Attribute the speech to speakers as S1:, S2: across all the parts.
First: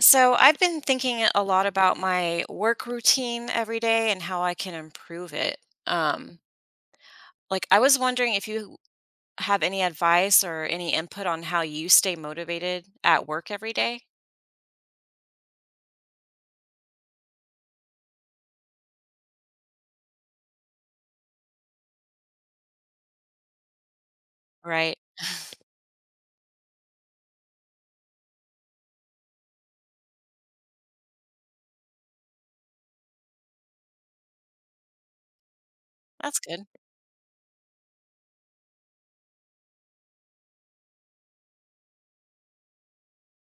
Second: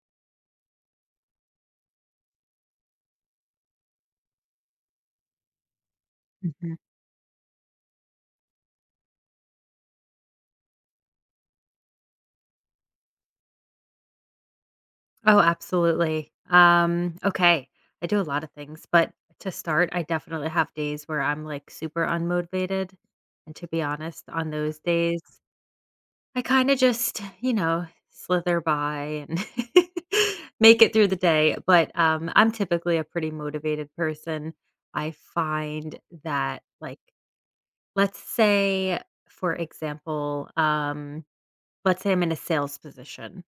S1: So, I've been thinking a lot about my work routine every day and how I can improve it. Um,
S2: Mhm.
S1: I was wondering if you have any advice or any input on how you stay motivated at work every day.
S2: Oh, absolutely. Okay. I do a lot of things, but to start, I definitely have days where I'm like super unmotivated. And to be honest, on those
S1: Right.
S2: days, I kind of just, you know, slither by and make it through the day. But I'm typically a pretty motivated person. I find
S1: That's good.
S2: that, like, let's say, for example, let's say I'm in a sales position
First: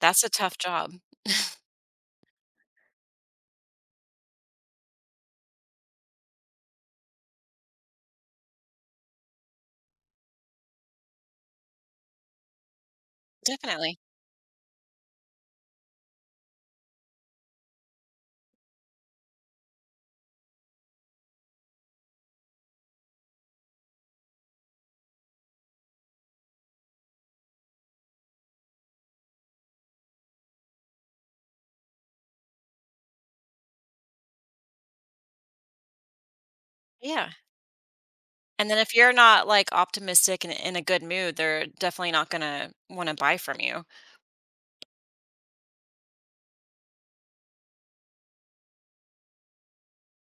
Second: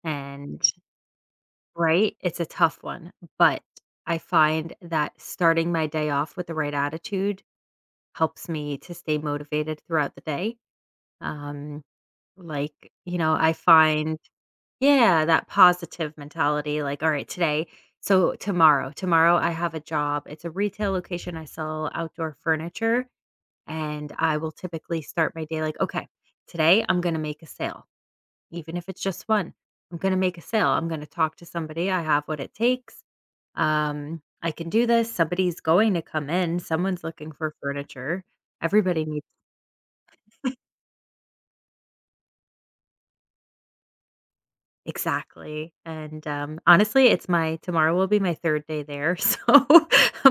S1: That's a tough
S2: and
S1: job.
S2: right? It's a tough one, but I find that starting my day off with the right attitude helps me to stay motivated throughout the day. Um, like, you know, I
S1: Definitely.
S2: find, yeah, that positive mentality, like, all right, today, so tomorrow I have a job. It's a retail location. I sell outdoor furniture, and I will typically start my day like, okay, today I'm going to make a sale, even if it's just one. I'm going to make a sale. I'm going to talk to somebody. I have what it takes. I can do this. Somebody's going to come in. Someone's
S1: Yeah.
S2: looking for furniture.
S1: And then if
S2: Everybody
S1: you're
S2: needs
S1: not like optimistic and in a good mood, they're definitely not going to want to buy from you.
S2: exactly. And honestly, it's my tomorrow will be my third day there. So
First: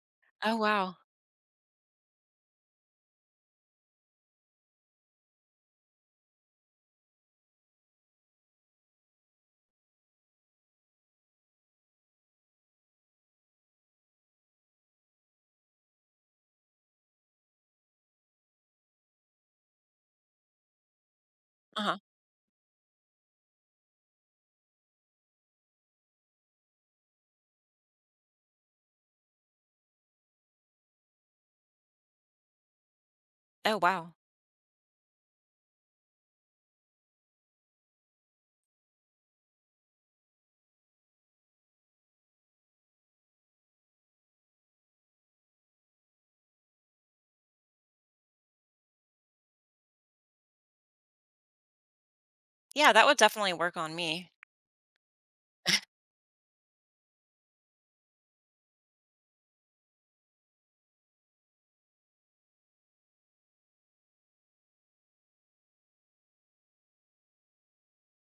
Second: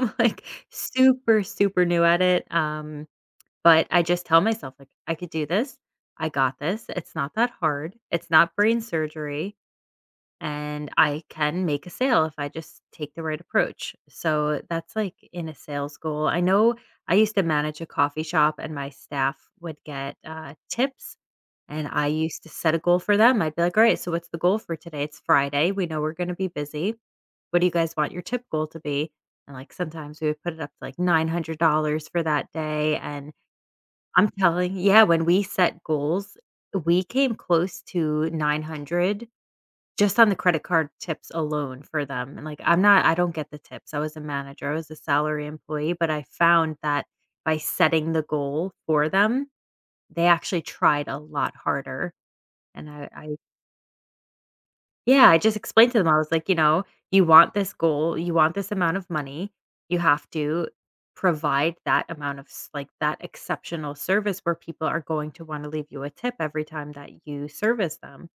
S2: I'm like
S1: Oh, wow.
S2: super new at it. But I just tell myself, like, I could do this. I got this. It's not that hard. It's not brain surgery, and I can make a sale if I just take the right approach. So that's like in a sales goal. I know I used to manage a coffee shop and my staff would get tips.
S1: Uh
S2: And
S1: huh.
S2: I used to set a goal for them. I'd be like, all right, so what's the goal for today? It's Friday. We know we're going to be busy. What do you guys want your tip goal to be? And like sometimes we would put it up to like $900 for that day. And
S1: Oh, wow.
S2: I'm telling, yeah, when we set goals, we came close to 900 just on the credit card tips alone for them, and, like, I don't get the tips. I was a manager, I was a salary employee, but I found that by setting the goal for them, they actually tried a lot harder, and
S1: Yeah, that
S2: I
S1: would
S2: I
S1: definitely work on me.
S2: yeah, I just explained to them, I was like, you know, "You want this goal, you want this amount of money, you have to provide that amount of s like, that exceptional service where people are going to wanna leave you a tip every time that you service them."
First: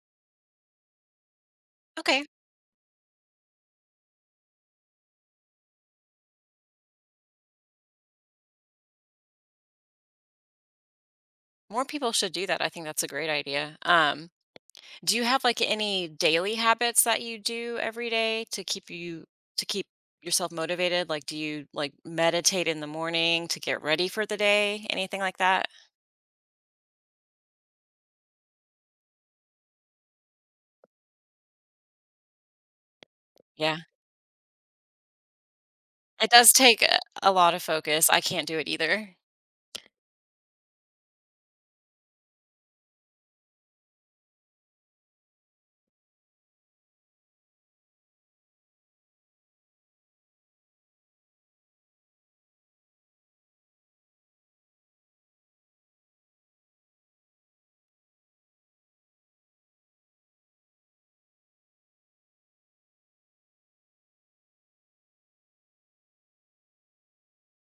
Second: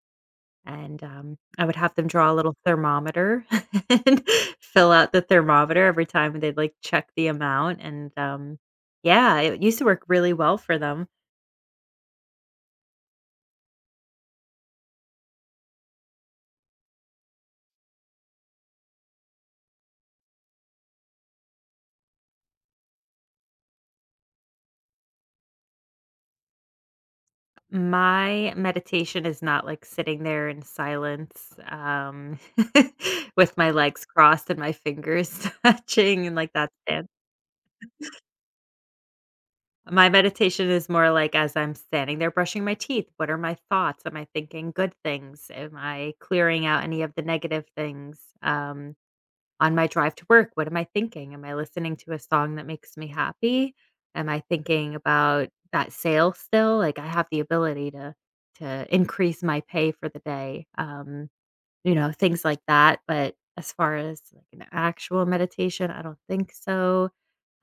S2: And, I would have them
S1: Okay.
S2: draw a little thermometer and fill out the thermometer every time they'd, like, check the amount, and, yeah, it used to work really well for them.
S1: More people should do that. I think that's a great idea. Do you have like any daily habits that you do every day to keep you to keep yourself motivated? Like do you like meditate in the morning to get ready for the day? Anything like that?
S2: My meditation is not, like, sitting there in silence, with my
S1: Yeah.
S2: legs crossed and my fingers touching
S1: It
S2: and
S1: does
S2: like that
S1: take
S2: stance.
S1: a lot of focus. I can't do it either.
S2: My meditation is more like as I'm standing there brushing my teeth, what are my thoughts? Am I thinking good things? Am I clearing out any of the negative things? On my drive to work, what am I thinking? Am I listening to a song that makes me happy? Am I thinking about that sale still? Like I have the ability to increase my pay for the day. You know, things like that, but as far as like an actual meditation, I don't think so.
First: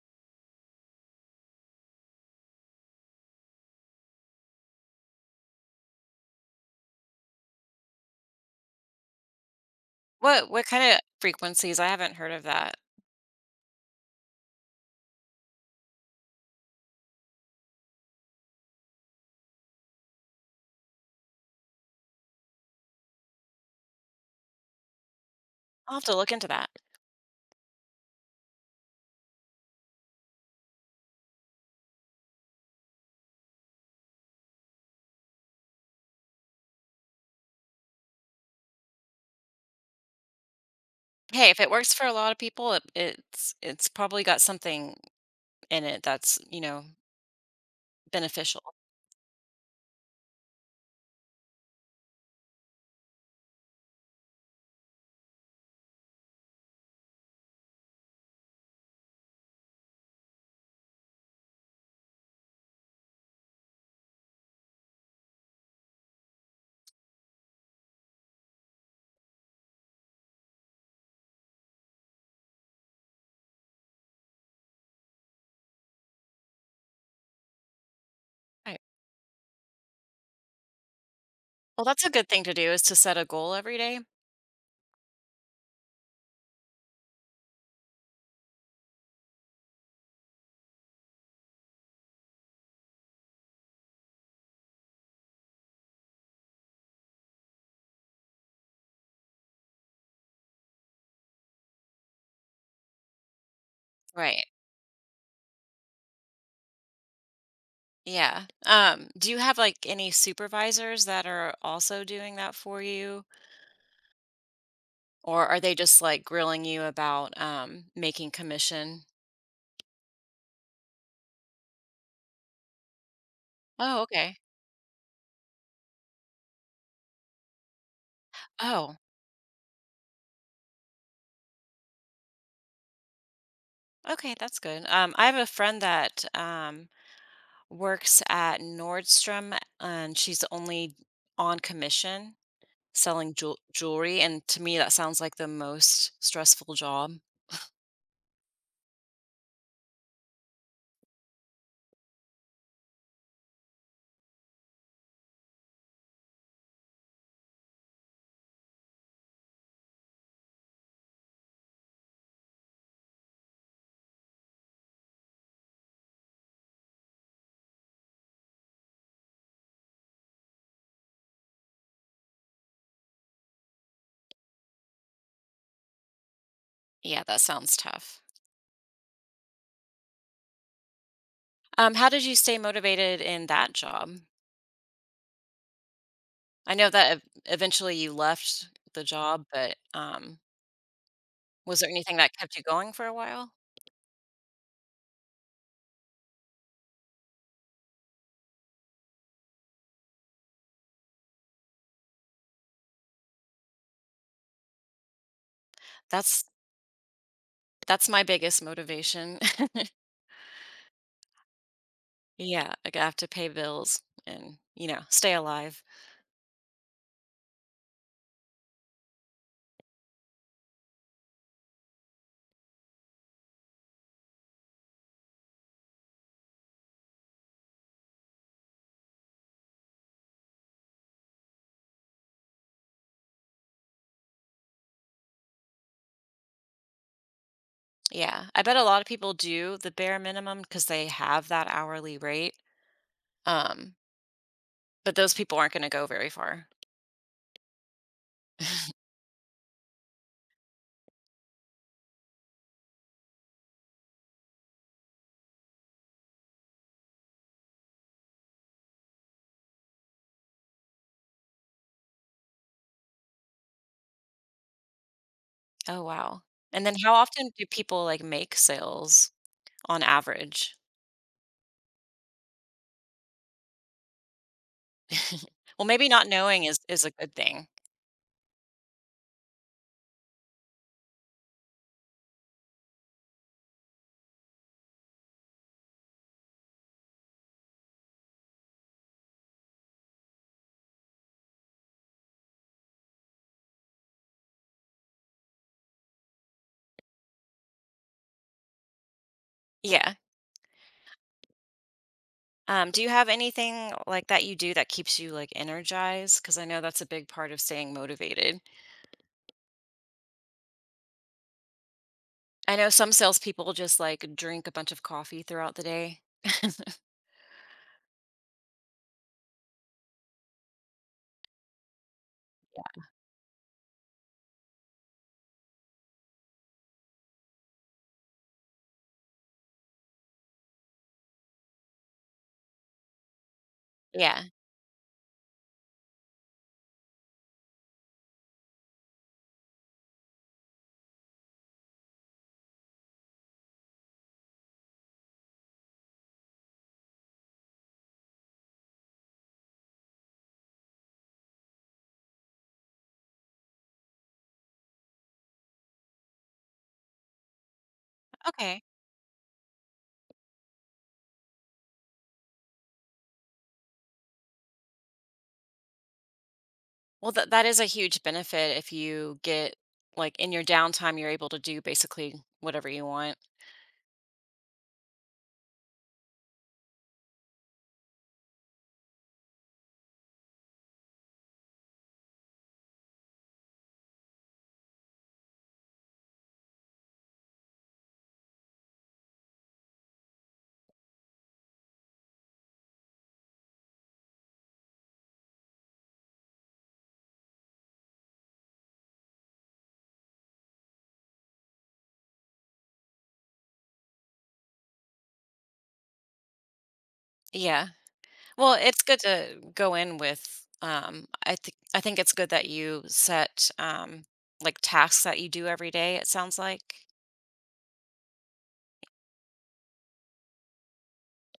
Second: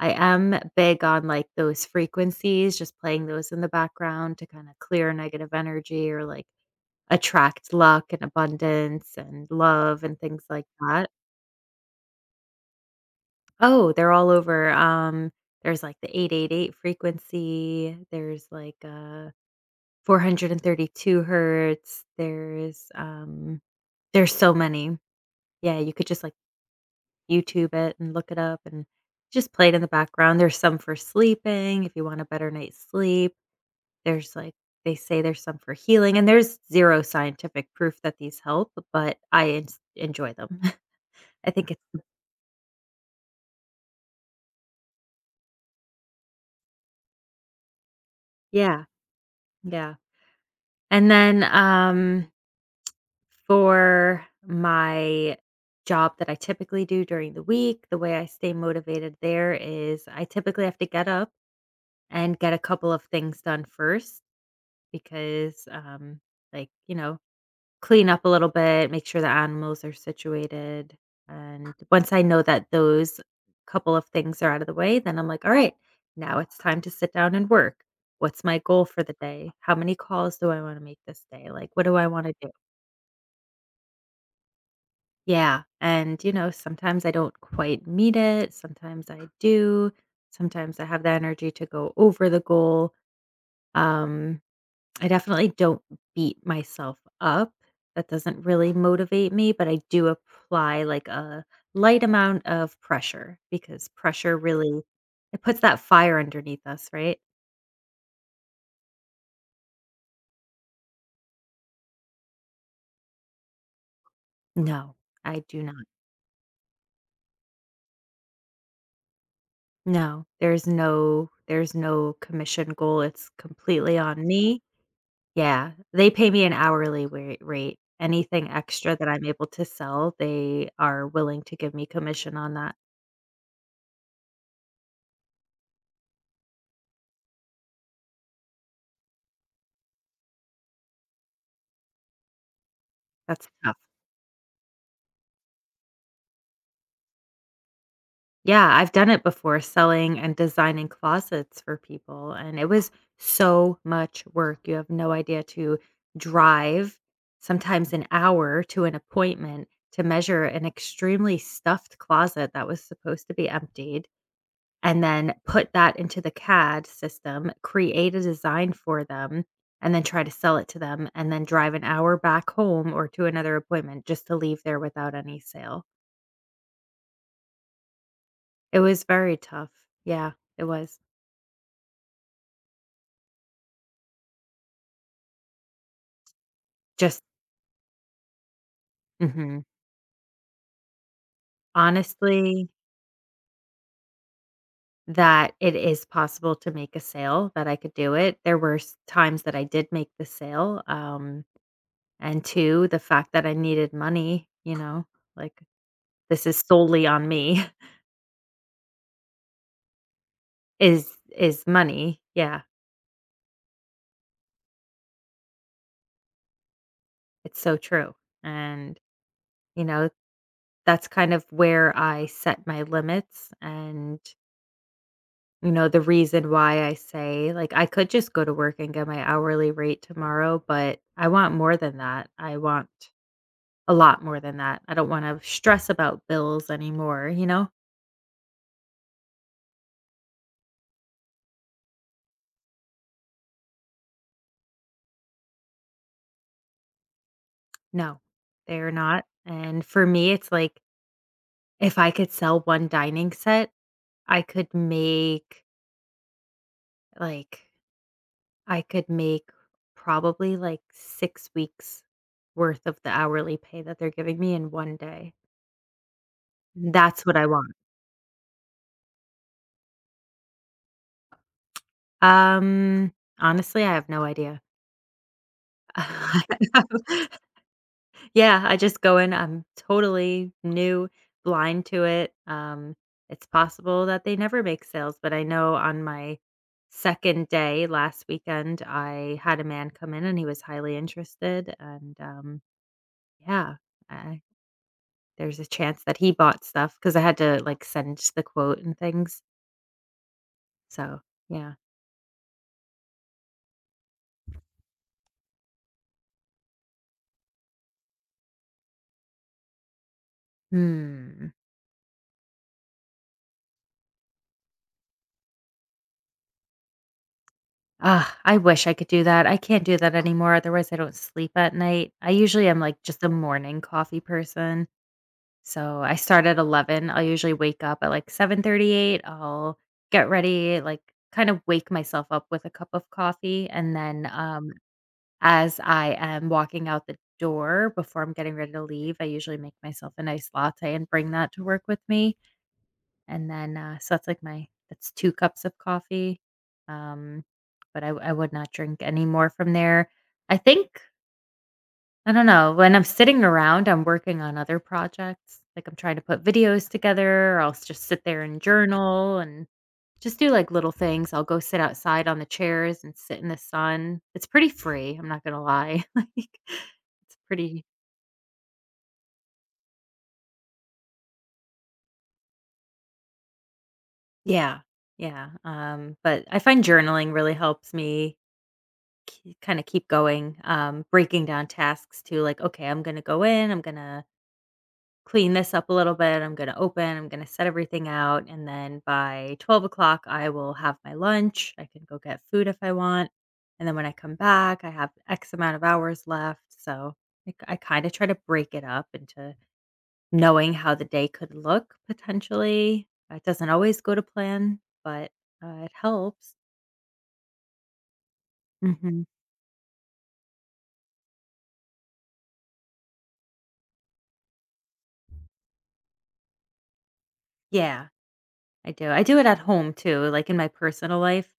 S2: I am big on like those frequencies, just playing those in the background to kind of clear negative energy or like attract luck and abundance and love and things
S1: What
S2: like
S1: kind of
S2: that.
S1: frequencies? I haven't heard of that.
S2: Oh, they're all over, there's, like, the 888 frequency, there's, like, 432 hertz, there's so many. Yeah, you
S1: I'll have
S2: could
S1: to
S2: just,
S1: look
S2: like,
S1: into that.
S2: YouTube it and look it up and just play it in the background. There's some for sleeping if you want a better night's sleep. There's, like they say there's some for healing, and there's 0 scientific proof that these help, but I ens enjoy them.
S1: Hey,
S2: I
S1: if it
S2: think it's
S1: works for a lot of people, it's probably got something in it that's, you know, beneficial.
S2: Yeah, yeah. And then, for my job that I typically do during the week, the way I stay motivated there is I typically have to get up and get a couple of things done first because, like, you know, clean up a little bit, make sure the animals are situated. And once I know that those couple of things are out of the way, then I'm like, all right, now it's time to sit down and work. What's my goal for the day? How many calls do I want to make this day? Like, what
S1: Well,
S2: do
S1: that's
S2: I
S1: a
S2: want
S1: good
S2: to
S1: thing
S2: do?
S1: to do is to set a goal every day.
S2: Yeah, and, you know, sometimes I don't quite meet it, sometimes I do, sometimes I have the energy to go over the goal. Um, I definitely don't beat myself up, that doesn't really motivate me, but I do apply, like, a light amount of pressure because pressure
S1: Right.
S2: really it puts that fire underneath us, right?
S1: Yeah. Do you have like any supervisors that are also doing that for you?
S2: No, I
S1: Or are
S2: do
S1: they
S2: not.
S1: just like grilling you about making commission?
S2: No, there's no commission goal, it's completely
S1: Oh,
S2: on
S1: okay.
S2: me. Yeah, they pay me an hourly wa rate. Anything
S1: Oh,
S2: extra that I'm able to sell, they are willing to give me commission on that.
S1: okay, that's good. I have a friend that works at Nordstrom and she's only on commission selling
S2: That's tough.
S1: jewelry. And to me, that sounds like the most stressful job.
S2: Yeah, I've done it before, selling and designing closets for people, and it was so much work. You have no idea to drive sometimes an hour to an appointment to measure an extremely stuffed closet that was supposed to be emptied, and then put that into the CAD system, create a design for them, and then try to sell it to them, and then drive an hour back home or to another appointment just to leave there without any sale.
S1: Yeah, that sounds tough.
S2: It was very tough. Yeah, it was.
S1: How did you stay motivated in that job? I know that
S2: Just
S1: eventually you left the job,
S2: mhm.
S1: but was there anything that kept you
S2: Honestly,
S1: going for a while?
S2: that it is possible to make a sale, that I could do it. There were s times that I did make the sale, and two, the fact that I needed money, you know, like,
S1: That's
S2: this is solely on me.
S1: that's my biggest motivation.
S2: Is is money. Yeah,
S1: Yeah, like I have to pay bills and you know stay alive.
S2: it's so true, and, you know, that's kind of where I set my limits and, you know, the reason why I say, like, I could just go to work and get my hourly rate tomorrow, but I want more than that. I want a lot more than that. I don't wanna stress about bills anymore, you know?
S1: Yeah, I bet a lot of people do the bare minimum because they have that hourly rate, um, but those people aren't gonna go very far.
S2: No, they're not, and for me, it's like, if I could sell one dining set, I could make, like I could make probably like 6 weeks worth of the hourly pay that they're giving me in one day.
S1: Oh, wow, and then how
S2: That's what I
S1: often do
S2: want.
S1: people, like, make sales on average?
S2: Um, honestly, I have no idea.
S1: Well, maybe not knowing is a good thing.
S2: Yeah, I just go in, I'm totally new, blind to it. It's possible that they never make sales, but I know on my 2nd day last weekend, I had a man come in and he was highly interested and, yeah, I there's a chance that he bought stuff because I had to, like, send the quote and things.
S1: Yeah,
S2: So, yeah.
S1: do you have anything like that you do that keeps you, like, energized? Because I know that's a big part of staying motivated.
S2: Hmm.
S1: I know some salespeople just, like, drink a bunch of coffee throughout the day.
S2: Ugh, I wish I could do that. I can't do that anymore, otherwise I don't sleep at night. I usually am, like, just a morning coffee person. So, I start at 11. I'll usually wake up at, like, 7:38. I'll get ready, like, kind of wake myself up with a cup of coffee, and then,
S1: Yeah,
S2: as I am walking out the door before I'm getting ready to leave, I usually make myself a nice latte and bring that to work with me, and then, so that's like my that's two cups of coffee, um, but I would not drink any more from there. I think I don't know. When I'm sitting around, I'm working on other projects. Like I'm trying to put videos together, or I'll just sit there and
S1: okay.
S2: journal and just do like little things. I'll go sit outside on the chairs and sit in the sun. It's pretty free. I'm not gonna lie. like
S1: Well,
S2: it's
S1: that is a
S2: pretty.
S1: huge benefit if you get like in your downtime, you're able to do basically whatever you want.
S2: Yeah, yeah. But I find journaling really helps me kind of keep going. Breaking down tasks to like, okay, I'm gonna go in. I'm gonna clean this up a little bit. I'm going to set everything out. And then by 12 o'clock, I will have my lunch. I can go get food if I want. And then when I come back, I have X amount of hours left. So I kind of try to break it up into knowing how the day could look potentially. It doesn't always go to plan, but it helps.
S1: Yeah. Well, it's good
S2: hmm
S1: to go in with I think it's good that you set like tasks that you do every day, it sounds like.
S2: Yeah, I do. I do it at home too, like in my personal life.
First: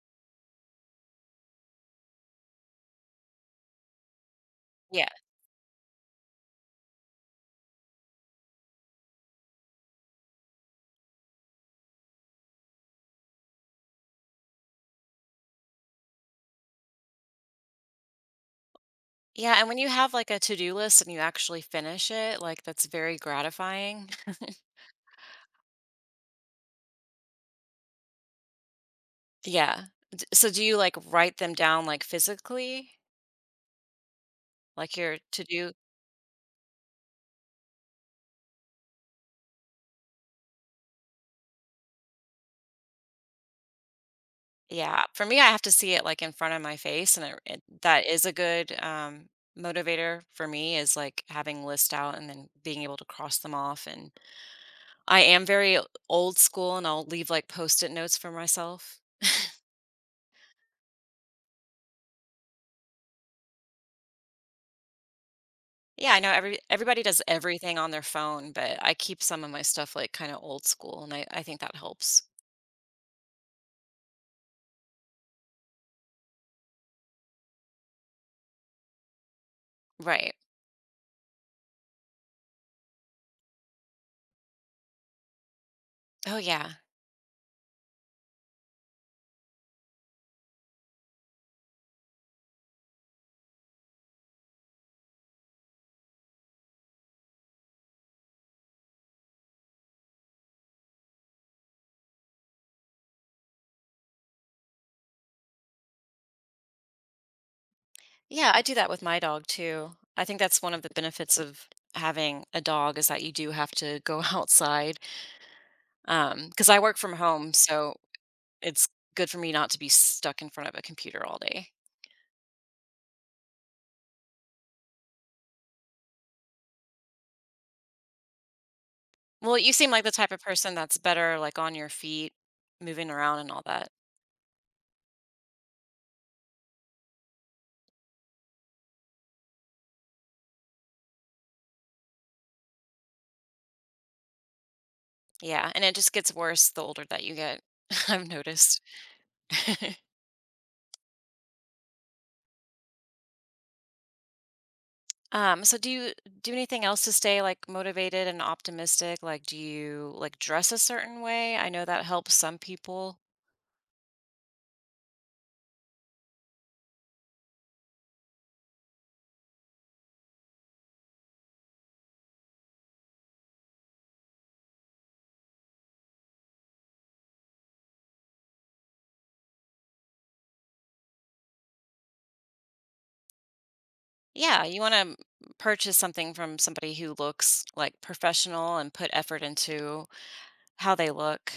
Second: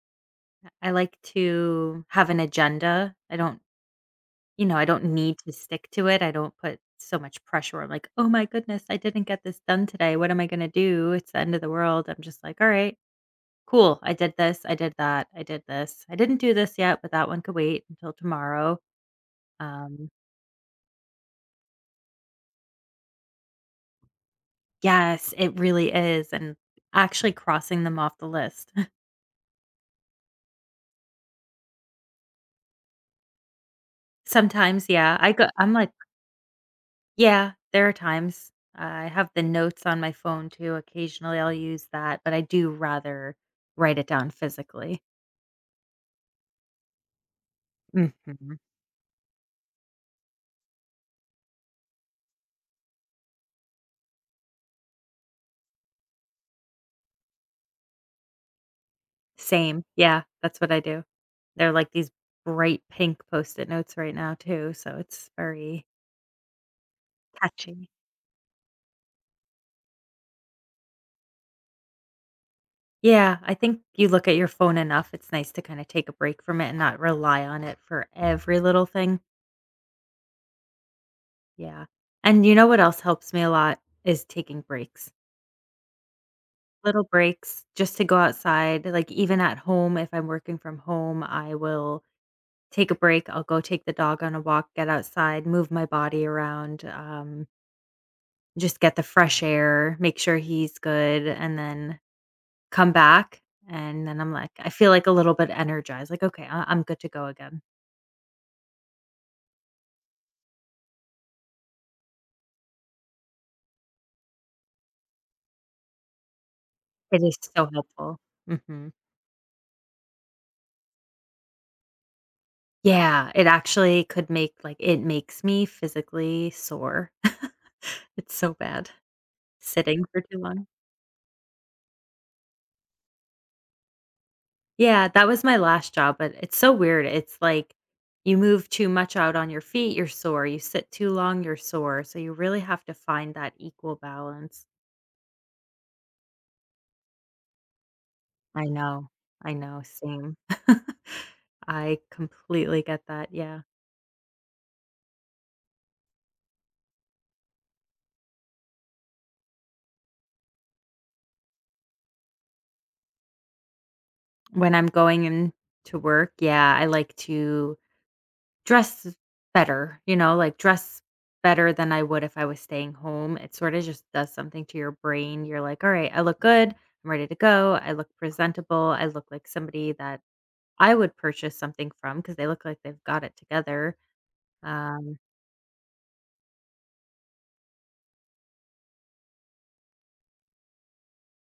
S2: I like to have an agenda. I don't You know, I don't
S1: Yeah.
S2: need to stick to it. I don't put so much pressure. I'm like, "Oh my goodness, I didn't get this done today. What am I gonna do? It's the end of the world." I'm just like, "All right, cool. I did this. I did that. I did this. I didn't do this yet, but that one could wait until tomorrow."
S1: Yeah, and when you
S2: Um,
S1: have like a to-do list and you actually finish it, like that's very gratifying.
S2: yes, it really is, and actually crossing them off the list.
S1: Yeah. So do you like write them down like physically?
S2: Sometimes,
S1: Like
S2: yeah,
S1: your to-do?
S2: I'm like, yeah, there are times. I have the notes on my phone too. Occasionally, I'll use that, but I do rather write it down physically.
S1: Yeah. For me, I have to see it like in front of my face and it that is a
S2: Mhm.
S1: good motivator for me is like having list out and then being able to cross them off and I am very old school and I'll leave like post-it notes for myself.
S2: Same. Yeah, that's what I do. They're like these bright pink Post-it notes right now too, so it's very
S1: Yeah, I know everybody does everything
S2: catchy.
S1: on their phone, but I keep some of my stuff like kind of old school and I think that helps.
S2: Yeah, I think you look at your phone enough, it's nice to kinda take a break from it and not rely on it for every little thing.
S1: Right.
S2: Yeah. And you know what else helps me a lot is taking breaks.
S1: Oh yeah.
S2: Little breaks just to go outside, like, even at home, if I'm working from home, I will take a break, I'll go take the dog on a walk, get outside, move my body around, just get the fresh air, make sure he's good, and then come back, and then I'm like I feel, like, a little bit energized, like, "Okay, I'm good to go again."
S1: Yeah, I do that with my dog too. I think that's one of the benefits of having a dog is that you do have to go outside. Because I work from
S2: It is
S1: home,
S2: so
S1: so
S2: helpful.
S1: it's
S2: Mhm.
S1: good for me not to be stuck in front of a computer all day.
S2: Yeah, it actually could make like, it makes me physically sore. It's so bad,
S1: Well, you seem like
S2: sitting
S1: the
S2: for
S1: type
S2: too
S1: of
S2: long.
S1: person that's better like on your feet, moving around and all that.
S2: Yeah, that was my last job, but it's so weird, it's like you move too much out on your feet, you're sore, you sit too long, you're sore, so you really have to find that equal balance.
S1: Yeah, and it just gets worse the older that you get, I've
S2: I
S1: noticed.
S2: know. I know, same. I completely get that, yeah.
S1: So do you do anything else to stay, like, motivated and optimistic? Like, do you, like, dress a certain way? I know that helps some people.
S2: When I'm going in to work, yeah, I like to dress better, you know, like, dress better than I would if I was staying home. It sorta just does something to your brain. You're like, "Alright, I look good. I'm ready to go. I look presentable. I look like somebody that I would purchase something from because they look like they've got it together."
S1: Yeah, you wanna
S2: Um
S1: purchase something from somebody who looks, like, professional and put effort into how they look.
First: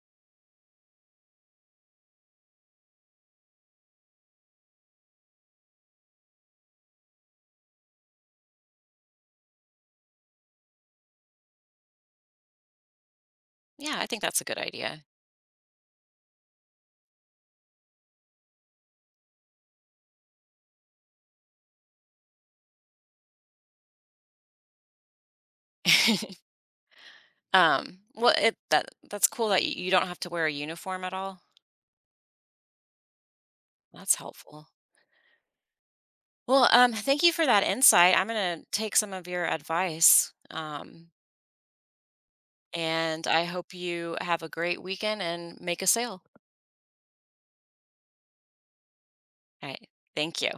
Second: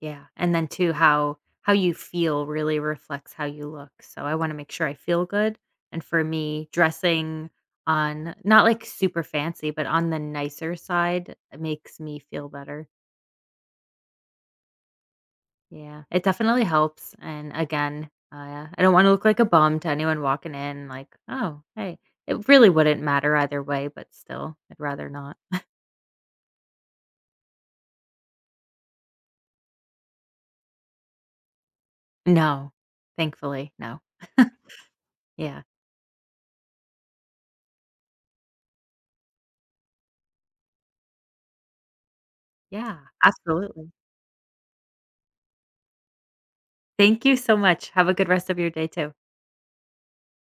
S2: yeah, and then too how you feel really reflects how you look. So I want to make sure I feel good, and for me, dressing on not like super fancy, but on the nicer side it makes me feel better.
S1: Yeah, I think that's a good idea.
S2: Yeah, it definitely helps. And again, I don't want to look like a bum to anyone walking in. Like, oh, hey, it really wouldn't matter either way, but still, I'd rather not.
S1: Well, it that's cool that you don't have to wear a uniform at all.
S2: No, thankfully, no.
S1: That's helpful.
S2: Yeah,
S1: Well, thank you for that insight. I'm going to take some of your advice.
S2: yeah,
S1: And I hope
S2: absolutely.
S1: you have a great weekend and make a sale.
S2: Thank you so much. Have a good rest of your day too.
S1: All right. Thank you.